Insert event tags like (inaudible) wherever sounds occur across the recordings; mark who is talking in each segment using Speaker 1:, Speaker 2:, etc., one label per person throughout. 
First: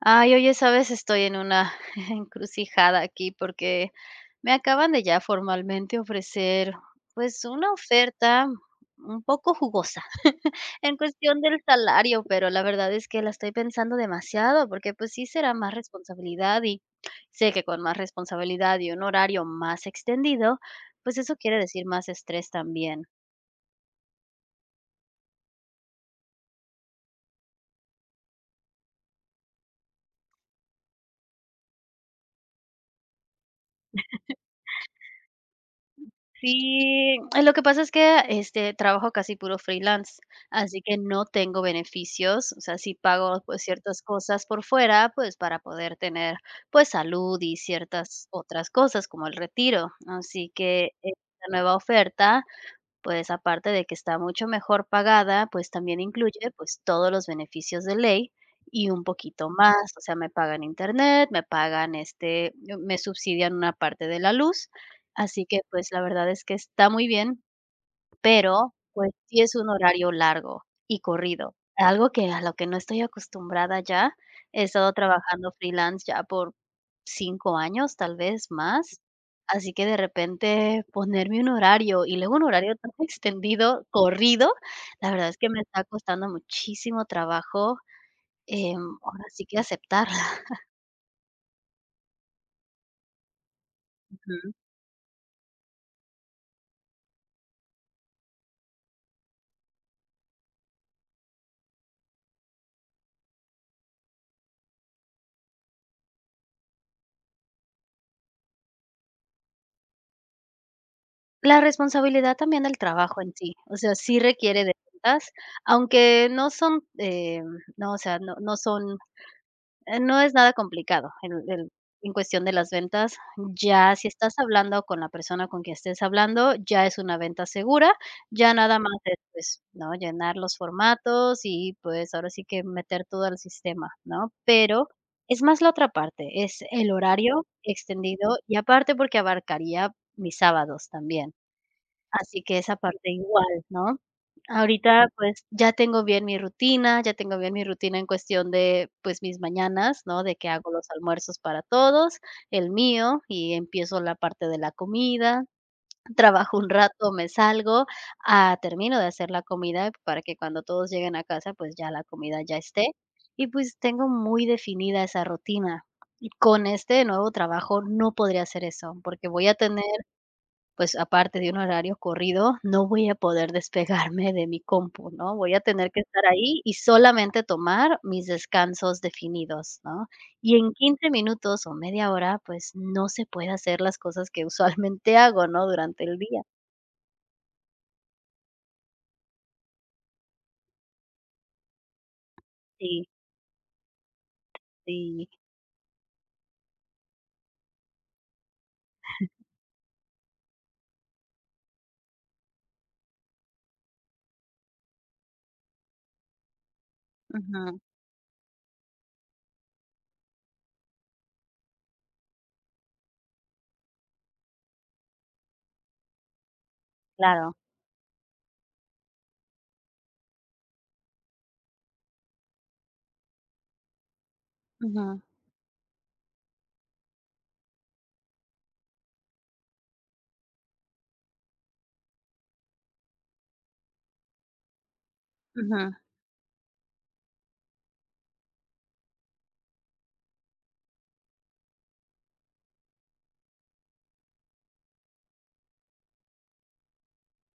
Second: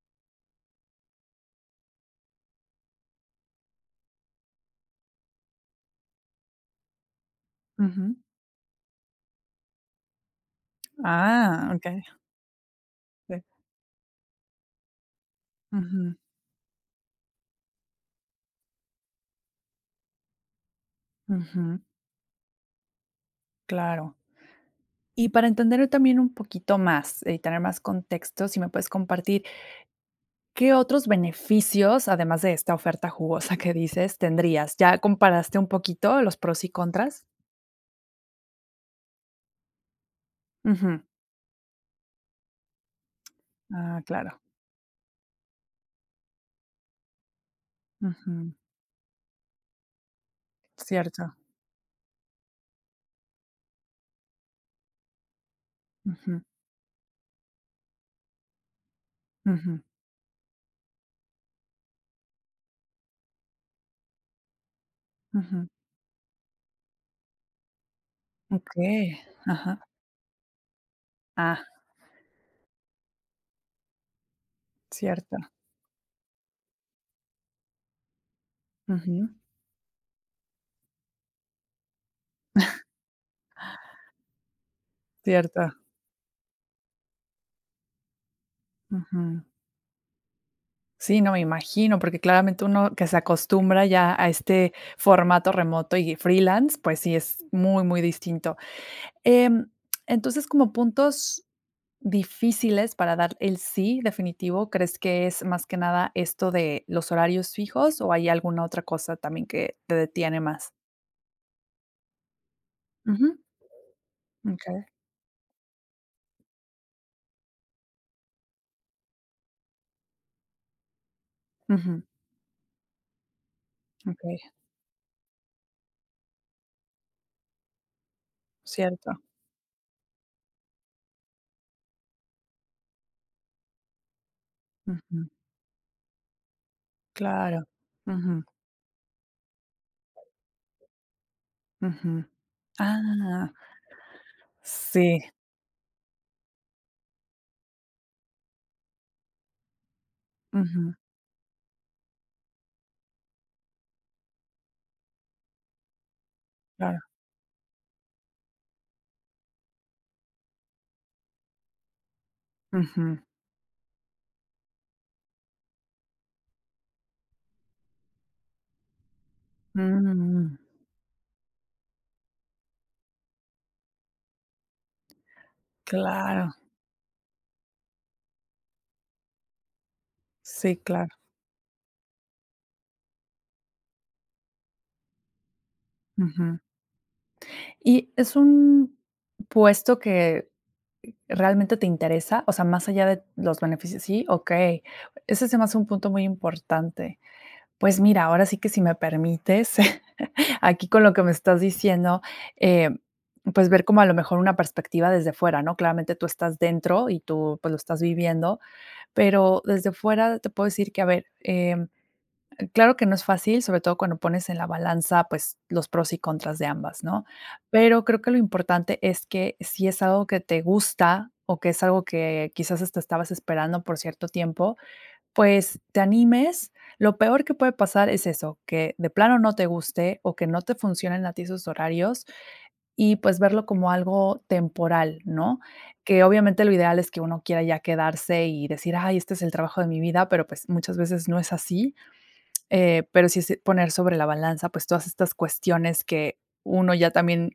Speaker 1: Ay, oye, ¿sabes? Estoy en una (laughs) encrucijada aquí porque me acaban de ya formalmente ofrecer, pues, una
Speaker 2: Ujú.
Speaker 1: oferta un poco jugosa (laughs) en cuestión del
Speaker 2: Ah, okey.
Speaker 1: salario, pero la verdad es que la
Speaker 2: Sí.
Speaker 1: estoy pensando demasiado porque, pues, sí será más
Speaker 2: Ujú,
Speaker 1: responsabilidad y sé que con más responsabilidad y un horario más extendido, pues eso quiere
Speaker 2: ujú,
Speaker 1: decir más estrés también.
Speaker 2: claro. Y para entender también un poquito más, y tener más contexto, si me puedes compartir, ¿qué otros beneficios, además de esta oferta jugosa que dices, tendrías? ¿Ya comparaste un poquito los pros y
Speaker 1: Sí,
Speaker 2: contras?
Speaker 1: lo que pasa es que, trabajo casi puro freelance, así que
Speaker 2: Ujú.
Speaker 1: no tengo beneficios, o sea, sí pago, pues, ciertas
Speaker 2: Ah, claro.
Speaker 1: cosas por fuera, pues, para poder tener, pues, salud y ciertas
Speaker 2: Ujú.
Speaker 1: otras cosas, como el retiro. Así que
Speaker 2: Cierto.
Speaker 1: esta nueva oferta, pues, aparte de que está mucho mejor pagada, pues, también
Speaker 2: Ujú,
Speaker 1: incluye, pues, todos los beneficios de ley y un poquito
Speaker 2: ujú,
Speaker 1: más, o sea, me pagan internet, me pagan, me subsidian una parte de la luz, así que,
Speaker 2: ujú.
Speaker 1: pues, la verdad es que está muy bien, pero,
Speaker 2: Okey.
Speaker 1: pues, sí es un
Speaker 2: Ajá.
Speaker 1: horario largo y corrido,
Speaker 2: Ah,
Speaker 1: algo que a lo que no estoy acostumbrada ya. He estado
Speaker 2: cierto.
Speaker 1: trabajando freelance ya por 5 años, tal vez más,
Speaker 2: Ujú.
Speaker 1: así que de repente ponerme un horario y luego un horario tan (laughs) extendido, corrido, la verdad es que me
Speaker 2: Cierto.
Speaker 1: está costando muchísimo trabajo, ahora
Speaker 2: Ujú.
Speaker 1: sí que aceptarla.
Speaker 2: Sí, no, me imagino, porque claramente uno que se acostumbra ya
Speaker 1: (laughs)
Speaker 2: a
Speaker 1: Ujú.
Speaker 2: este formato remoto y freelance, pues sí es muy, muy distinto. Em, entonces, como puntos difíciles para dar el sí definitivo, ¿crees que es más que nada esto de los horarios fijos o hay alguna otra cosa también que te detiene más?
Speaker 1: La responsabilidad también del trabajo en
Speaker 2: Ujú,
Speaker 1: sí, o sea, sí requiere de
Speaker 2: okey,
Speaker 1: metas, aunque no son, no, o sea, no son. No es nada complicado
Speaker 2: ujú,
Speaker 1: en cuestión de las ventas. Ya si estás
Speaker 2: okey,
Speaker 1: hablando con la persona con quien estés hablando, ya es una venta segura, ya nada más
Speaker 2: cierto,
Speaker 1: es, pues, ¿no?, llenar los formatos y, pues, ahora sí que meter todo al sistema, ¿no? Pero
Speaker 2: ujú,
Speaker 1: es más la otra parte, es el horario
Speaker 2: claro,
Speaker 1: extendido
Speaker 2: ujú,
Speaker 1: y aparte porque abarcaría mis sábados también.
Speaker 2: ujú.
Speaker 1: Así que esa parte igual,
Speaker 2: Ah,
Speaker 1: ¿no? Ahorita,
Speaker 2: sí,
Speaker 1: pues, ya tengo bien mi rutina, ya tengo bien mi rutina en cuestión de, pues, mis mañanas, ¿no? De que hago los
Speaker 2: ujú,
Speaker 1: almuerzos para todos, el mío, y empiezo la parte de la comida, (laughs) trabajo un
Speaker 2: claro,
Speaker 1: rato, me salgo, ah, termino de hacer la comida para que cuando todos lleguen a casa, pues, ya la comida ya esté.
Speaker 2: ujú.
Speaker 1: Y, pues, tengo muy definida esa rutina. Y con este nuevo trabajo no podría hacer eso, porque voy a tener,
Speaker 2: Mm,
Speaker 1: pues, aparte de un horario corrido, no voy a poder despegarme de mi compu, ¿no? Voy a tener que estar
Speaker 2: claro,
Speaker 1: ahí y solamente tomar mis descansos definidos, ¿no? Y en
Speaker 2: sí, claro.
Speaker 1: 15 minutos o media hora, pues, no se puede hacer las cosas que usualmente hago, ¿no? Durante el día.
Speaker 2: Ujú. ¿Y es un puesto que realmente te interesa? O sea, más allá
Speaker 1: Sí,
Speaker 2: de los beneficios, sí, okey.
Speaker 1: sí.
Speaker 2: Ese se me hace un punto muy importante. Pues mira, ahora sí que si me permites, (laughs) aquí con lo que me estás diciendo, eh, pues ver como a lo mejor una perspectiva desde fuera, ¿no? Claramente tú estás dentro y tú, pues, lo
Speaker 1: Ujú,
Speaker 2: estás viviendo, pero desde fuera te puedo decir que, a ver, claro que no es fácil, sobre todo cuando pones en la balanza, pues, los pros y contras de ambas, ¿no?
Speaker 1: claro.
Speaker 2: Pero creo que lo importante es que si es algo que te gusta o que es algo que quizás hasta estabas esperando por cierto tiempo,
Speaker 1: Ujú,
Speaker 2: pues, te animes. Lo peor que puede pasar es eso, que de plano no te guste o que no te funcionen a ti esos horarios y, pues, verlo como algo temporal, ¿no?
Speaker 1: ujú,
Speaker 2: Que obviamente lo ideal es que uno quiera ya quedarse y decir: "Ay, este es el trabajo de mi vida", pero, pues, muchas veces no es así. Pero sí es poner sobre la balanza, pues, todas estas cuestiones que uno ya también,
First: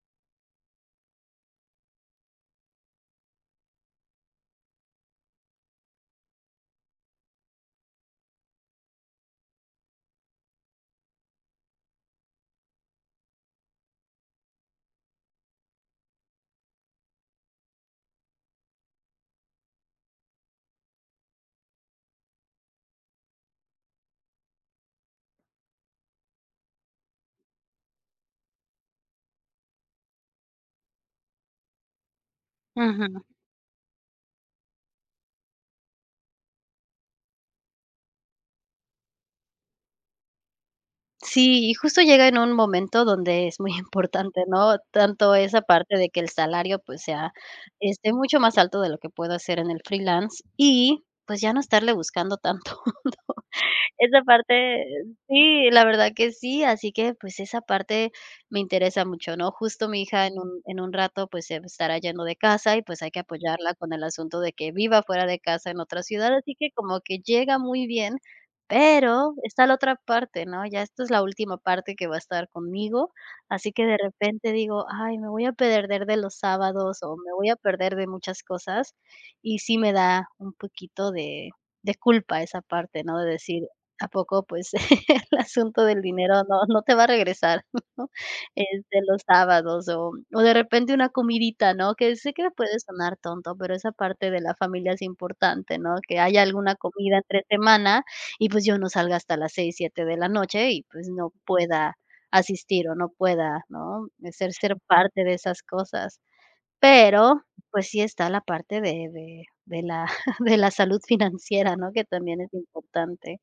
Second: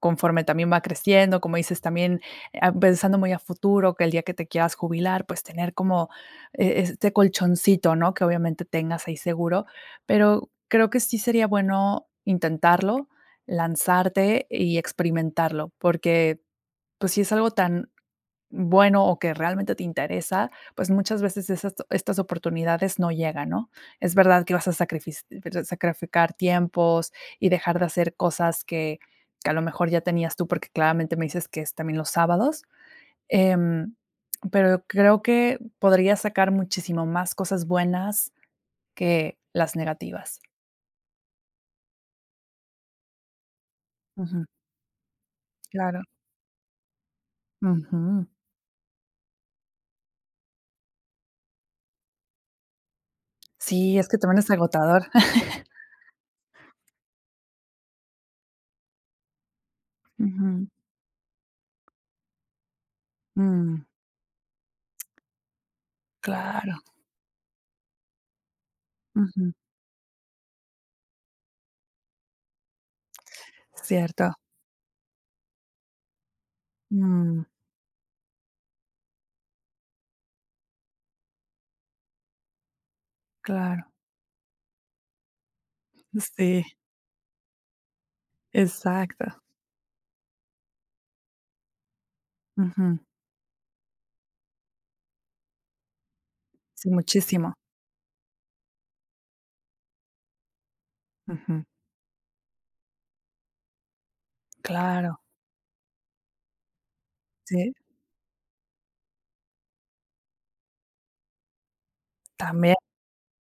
Speaker 2: conforme también va creciendo, como dices, también, pensando muy a futuro, que el día que te quieras jubilar, pues, tener como este colchoncito, ¿no? Que obviamente tengas ahí seguro, pero creo que sí sería bueno intentarlo, lanzarte y experimentarlo, porque, pues, si es algo tan bueno o que realmente te interesa, pues muchas veces esas estas oportunidades no llegan, ¿no? Es verdad que vas a sacrificar tiempos y dejar de hacer cosas que a lo mejor ya tenías tú, porque claramente me dices que es también los sábados,
Speaker 1: ujú.
Speaker 2: em, pero creo que podrías sacar muchísimo más cosas buenas que las negativas.
Speaker 1: Sí, y justo llega en un momento donde es muy (laughs) importante,
Speaker 2: Ujú,
Speaker 1: ¿no? Tanto esa parte
Speaker 2: claro.
Speaker 1: de que el salario, pues, sea,
Speaker 2: Ujú.
Speaker 1: mucho más alto de lo que puedo hacer en el freelance y, pues, ya no estarle buscando tanto.
Speaker 2: Sí, es que
Speaker 1: Esa
Speaker 2: también es
Speaker 1: parte,
Speaker 2: agotador. (laughs)
Speaker 1: sí, la verdad que sí, así que, pues, esa parte me interesa mucho, ¿no? Justo mi hija
Speaker 2: Ujú.
Speaker 1: en un rato, pues, se estará yendo de casa y, pues, hay que apoyarla
Speaker 2: Mm,
Speaker 1: con el asunto de que viva fuera de casa en otra ciudad, así que
Speaker 2: claro.
Speaker 1: como que llega muy bien, pero
Speaker 2: Ujú.
Speaker 1: está la otra parte, ¿no? Ya esta es la última parte que va a estar conmigo, así que de
Speaker 2: Cierto.
Speaker 1: repente digo: "Ay, me voy a perder de los sábados o me
Speaker 2: Mm.
Speaker 1: voy a perder de muchas cosas", y sí me da un poquito de culpa esa parte, ¿no? De decir:
Speaker 2: Claro,
Speaker 1: ¿A poco? Pues (laughs) el asunto del dinero no
Speaker 2: sí,
Speaker 1: no te va a regresar, (laughs) ¿no? Los
Speaker 2: exacto.
Speaker 1: sábados o de repente una comidita, ¿no? Que sé que puede
Speaker 2: Ujú.
Speaker 1: sonar tonto, pero esa parte de la familia es importante, ¿no? Que haya alguna
Speaker 2: Sí,
Speaker 1: comida entre
Speaker 2: muchísimo.
Speaker 1: semana y, pues, yo no salga hasta las 6 7 de la noche y, pues, no
Speaker 2: Ujú,
Speaker 1: pueda asistir o no pueda, ¿no? Ser
Speaker 2: claro,
Speaker 1: parte de esas cosas. Pero,
Speaker 2: sí,
Speaker 1: pues, sí está la parte de la (laughs) de la salud financiera, ¿no? Que también es
Speaker 2: también.
Speaker 1: importante.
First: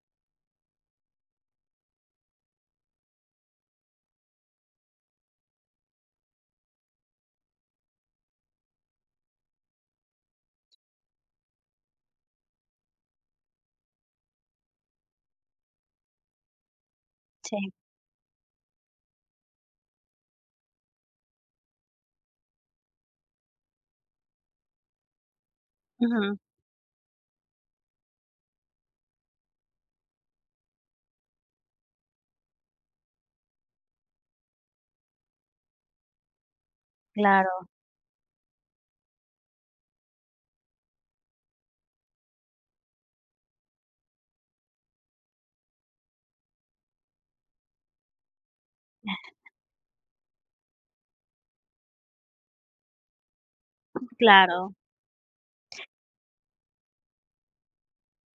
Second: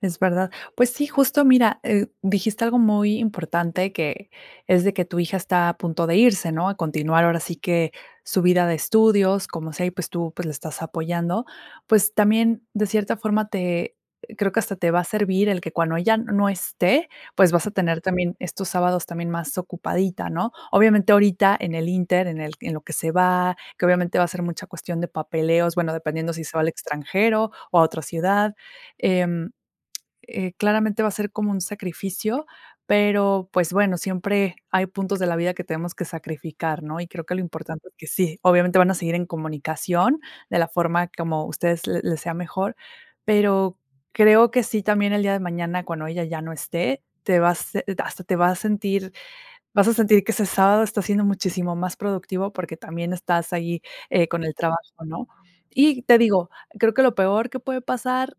Speaker 2: Es verdad. Pues sí, justo mira, dijiste algo muy importante que es de que tu hija está a punto de irse, ¿no? A continuar ahora sí que su vida de estudios, como sea, y pues tú pues le estás apoyando. Pues también de cierta forma te creo que hasta te va a servir el que cuando ella no esté, pues vas
Speaker 1: Sí.
Speaker 2: a tener también estos sábados también más ocupadita, ¿no? Obviamente ahorita en el inter, en el en lo que se va, que obviamente va a ser mucha cuestión de papeleos, bueno, dependiendo
Speaker 1: Ujú,
Speaker 2: si se va al extranjero o a otra ciudad. em, Claramente va a ser como un sacrificio, pero, pues, bueno, siempre hay puntos de la vida que tenemos que sacrificar, ¿no? Y creo que lo
Speaker 1: claro,
Speaker 2: importante es que sí, obviamente van a seguir en comunicación de la forma como ustedes le les sea mejor, pero creo que sí, también el día de mañana, cuando ella ya no esté, te vas hasta te vas a sentir que ese sábado está siendo muchísimo más productivo porque también estás ahí, con el
Speaker 1: claro.
Speaker 2: trabajo, ¿no? Y te digo, creo que lo peor que puede pasar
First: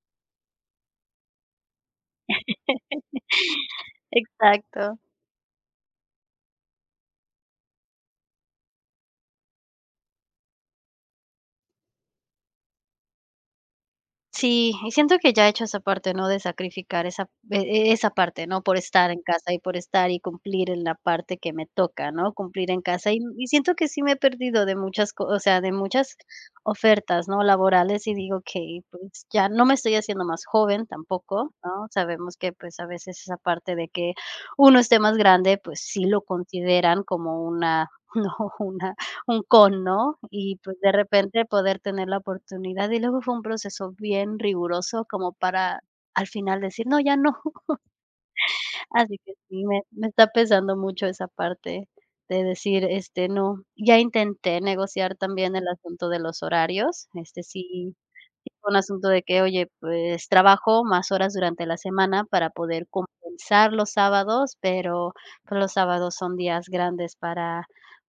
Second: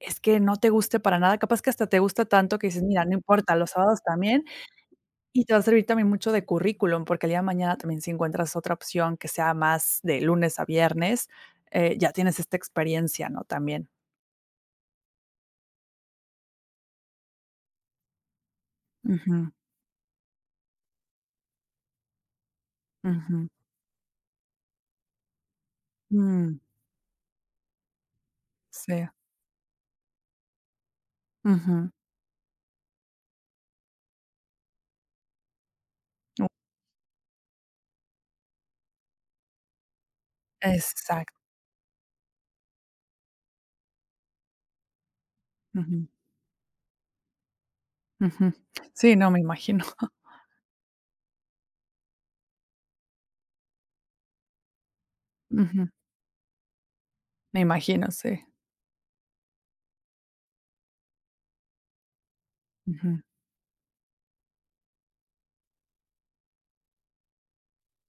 Speaker 2: es que no te guste para nada, capaz que hasta te gusta tanto que
Speaker 1: (laughs)
Speaker 2: dices: "Mira, no importa, los sábados también",
Speaker 1: Exacto.
Speaker 2: y te va a servir también mucho de currículum, porque el día de mañana también si encuentras otra opción que sea más de lunes a viernes, ya tienes esta experiencia, ¿no? También.
Speaker 1: Sí, y siento que ya he hecho esa parte, ¿no? De sacrificar esa esa parte, ¿no? Por estar en casa
Speaker 2: Ujú,
Speaker 1: y por estar y cumplir en la parte que me toca, ¿no? Cumplir en casa. Y
Speaker 2: ujú,
Speaker 1: siento que sí me he perdido de muchas co o sea, de muchas
Speaker 2: mm,
Speaker 1: ofertas, ¿no? Laborales, y digo: que
Speaker 2: sí,
Speaker 1: pues ya no me estoy haciendo más joven tampoco", ¿no?
Speaker 2: ujú,
Speaker 1: Sabemos que, pues, a veces esa parte de que uno esté más grande, pues sí lo
Speaker 2: uh,
Speaker 1: consideran como una, (laughs) ¿no? Una un con, ¿no? Y pues de
Speaker 2: exacto,
Speaker 1: repente poder tener la oportunidad y luego fue un proceso bien riguroso como para
Speaker 2: ujú,
Speaker 1: al final decir: "No, ya no".
Speaker 2: ujú. Sí,
Speaker 1: Así
Speaker 2: no,
Speaker 1: que
Speaker 2: me
Speaker 1: sí, me
Speaker 2: imagino,
Speaker 1: me está pesando mucho esa parte de decir, no. Ya intenté negociar también el
Speaker 2: ujú,
Speaker 1: asunto de los horarios,
Speaker 2: me
Speaker 1: sí
Speaker 2: imagino, sí,
Speaker 1: sí fue un asunto de que, oye, pues, trabajo más horas durante la semana para poder
Speaker 2: ujú,
Speaker 1: compensar los sábados, pero, pues, los sábados son días grandes para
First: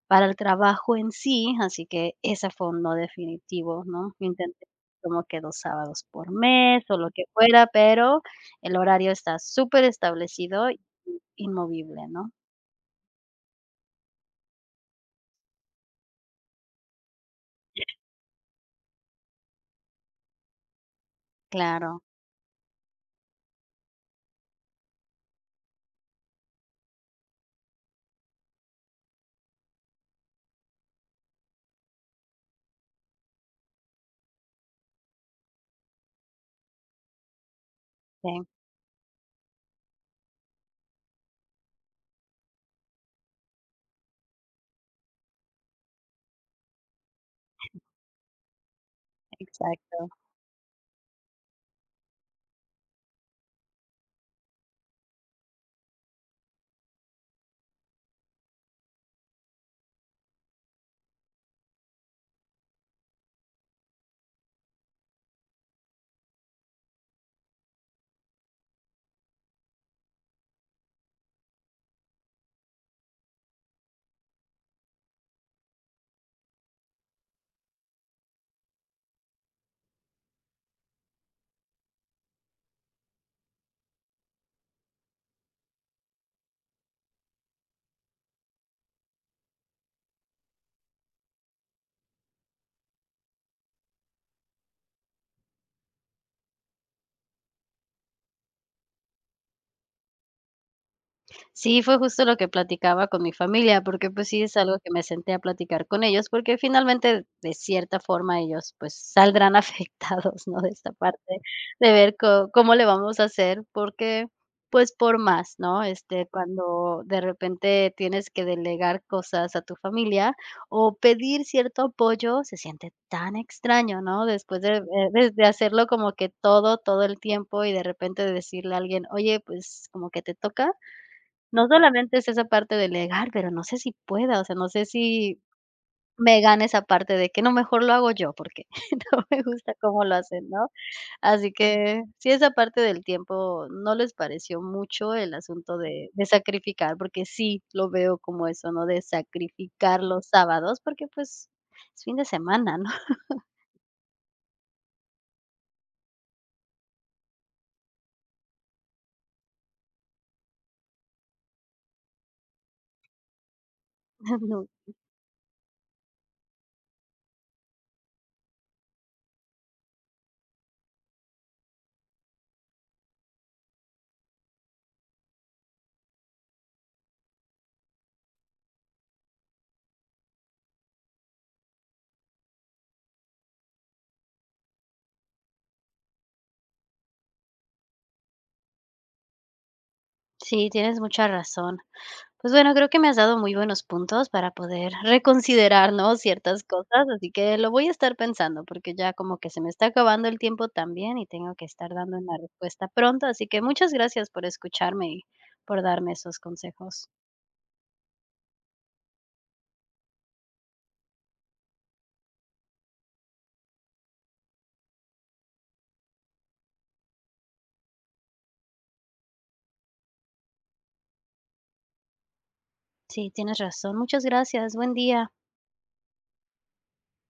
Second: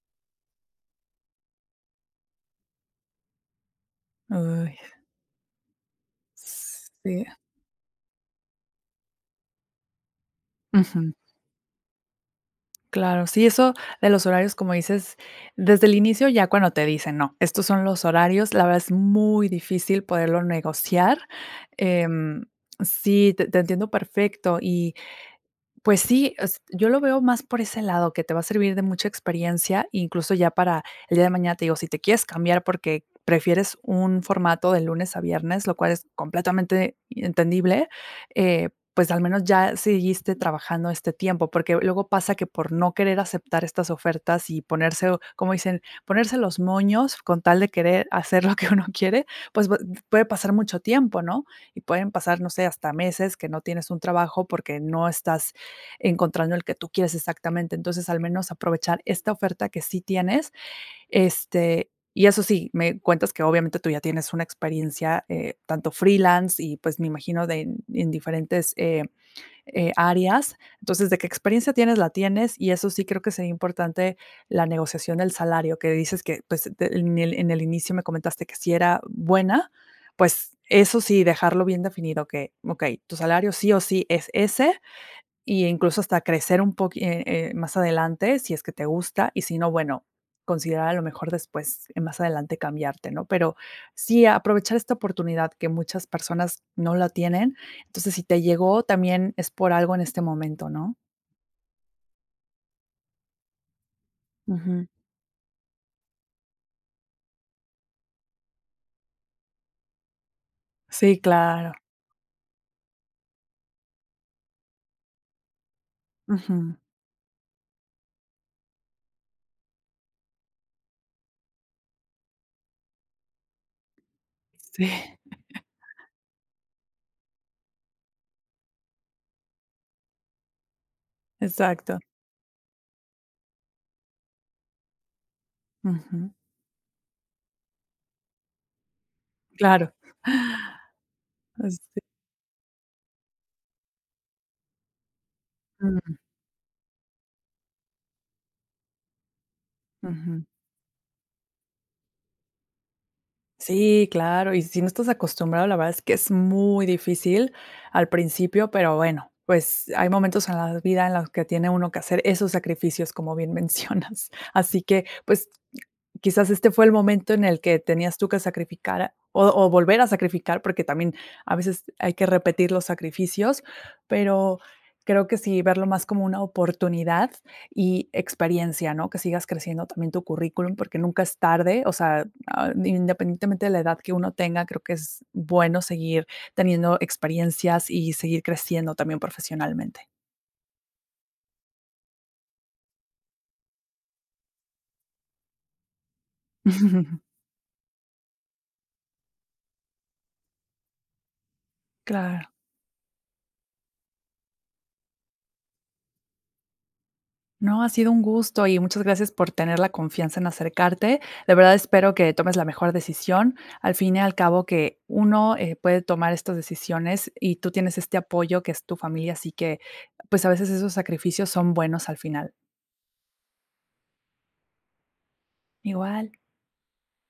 Speaker 1: para el trabajo en sí, así que ese fue un no definitivo, ¿no? Intenté
Speaker 2: uy,
Speaker 1: como que 2 sábados por mes o lo que
Speaker 2: sí,
Speaker 1: fuera, pero el horario está súper establecido.
Speaker 2: ujú.
Speaker 1: Inmovible, ¿no?
Speaker 2: Claro, sí, eso de los horarios, como dices, desde el inicio ya cuando te dicen, no, estos son los horarios, la verdad es muy difícil poderlo negociar.
Speaker 1: Claro,
Speaker 2: Em, sí, te entiendo perfecto. Pues sí, es yo lo veo más por ese lado, que te va a servir de mucha experiencia, incluso ya para el día de mañana, te digo, si te quieres cambiar porque prefieres un formato de lunes a viernes, lo cual es completamente entendible,
Speaker 1: sí,
Speaker 2: eh, pues al menos ya seguiste trabajando este tiempo, porque luego pasa que por no querer aceptar estas ofertas y ponerse, como dicen, ponerse los moños con tal de querer hacer lo que uno quiere, pues va
Speaker 1: exacto.
Speaker 2: puede pasar mucho tiempo, ¿no? Y pueden pasar, no sé, hasta meses que no tienes un trabajo porque no estás encontrando el que tú quieres exactamente. Entonces, al menos aprovechar esta oferta que sí tienes, y eso sí, me cuentas que obviamente tú ya tienes una experiencia tanto freelance y pues me imagino en diferentes áreas. Entonces, de qué experiencia tienes, la tienes y eso sí creo que sería importante la negociación del salario, que dices que pues en el inicio me comentaste que sí era buena, pues eso sí, dejarlo bien definido, que, ok, tu salario sí o sí es ese y incluso hasta crecer un poco más adelante, si es que te gusta, y si no, bueno, considerar a lo mejor después, más adelante cambiarte, ¿no? Pero sí, aprovechar esta oportunidad que muchas personas no la tienen. Entonces, si te llegó, también es por algo en este momento, ¿no?
Speaker 1: Sí, fue justo lo que platicaba con mi familia, porque, pues, sí es algo
Speaker 2: Ujú.
Speaker 1: que me senté a platicar con ellos, porque finalmente, de cierta forma, ellos, pues, saldrán (laughs) afectados, ¿no?, de esta parte
Speaker 2: Sí, claro.
Speaker 1: de ver co cómo le vamos a hacer, porque, pues, por más, ¿no?,
Speaker 2: Ujú.
Speaker 1: cuando de repente tienes que delegar cosas a tu familia o pedir cierto apoyo, se siente tan extraño, ¿no?, después de,
Speaker 2: Sí,
Speaker 1: desde hacerlo como que todo, todo el tiempo y de repente decirle a alguien: "Oye, pues, como que te toca", no
Speaker 2: exacto.
Speaker 1: solamente es esa parte de legar, pero no sé si pueda, o sea, no sé si
Speaker 2: Ujú.
Speaker 1: me gane esa parte de que no, mejor lo hago yo, porque (laughs) no me gusta
Speaker 2: Claro.
Speaker 1: cómo lo hacen, ¿no?
Speaker 2: (laughs)
Speaker 1: Así
Speaker 2: Sí.
Speaker 1: que sí, esa parte del tiempo no les pareció mucho el asunto de
Speaker 2: Mm,
Speaker 1: de sacrificar, porque sí lo veo como eso, ¿no? De sacrificar los
Speaker 2: ujú.
Speaker 1: sábados, porque, pues, es fin de semana, ¿no?
Speaker 2: Sí, claro, y si no estás acostumbrado, la verdad es que es muy difícil al principio, pero bueno, pues hay momentos en la vida en los que tiene uno que hacer esos sacrificios, como bien mencionas.
Speaker 1: (laughs)
Speaker 2: (laughs)
Speaker 1: No.
Speaker 2: Así que, pues, quizás este fue el momento en el que tenías tú que sacrificar o volver a sacrificar, porque también a veces hay que repetir los sacrificios, pero creo que sí, verlo más como una oportunidad y experiencia, ¿no? Que sigas creciendo también tu currículum, porque nunca es tarde, o sea, independientemente de la edad que uno tenga, creo que es bueno seguir teniendo experiencias y seguir creciendo también profesionalmente.
Speaker 1: Sí, tienes mucha razón. Pues bueno, creo que me has dado muy buenos puntos para poder (laughs) reconsiderar, ¿no?, ciertas cosas,
Speaker 2: (laughs)
Speaker 1: así que lo voy a estar pensando, porque ya como que se me está acabando el tiempo también y tengo que estar dando una
Speaker 2: Claro.
Speaker 1: respuesta pronto, así que muchas gracias por escucharme y por darme esos consejos.
Speaker 2: No, ha sido un gusto y muchas gracias por tener la confianza en acercarte. De verdad espero que tomes la mejor decisión. Al fin y al cabo que uno puede tomar estas decisiones y tú tienes este apoyo que es tu familia, así que pues a veces esos sacrificios son buenos al final.
Speaker 1: Sí, tienes razón. Muchas gracias. Buen día.
Speaker 2: Igual.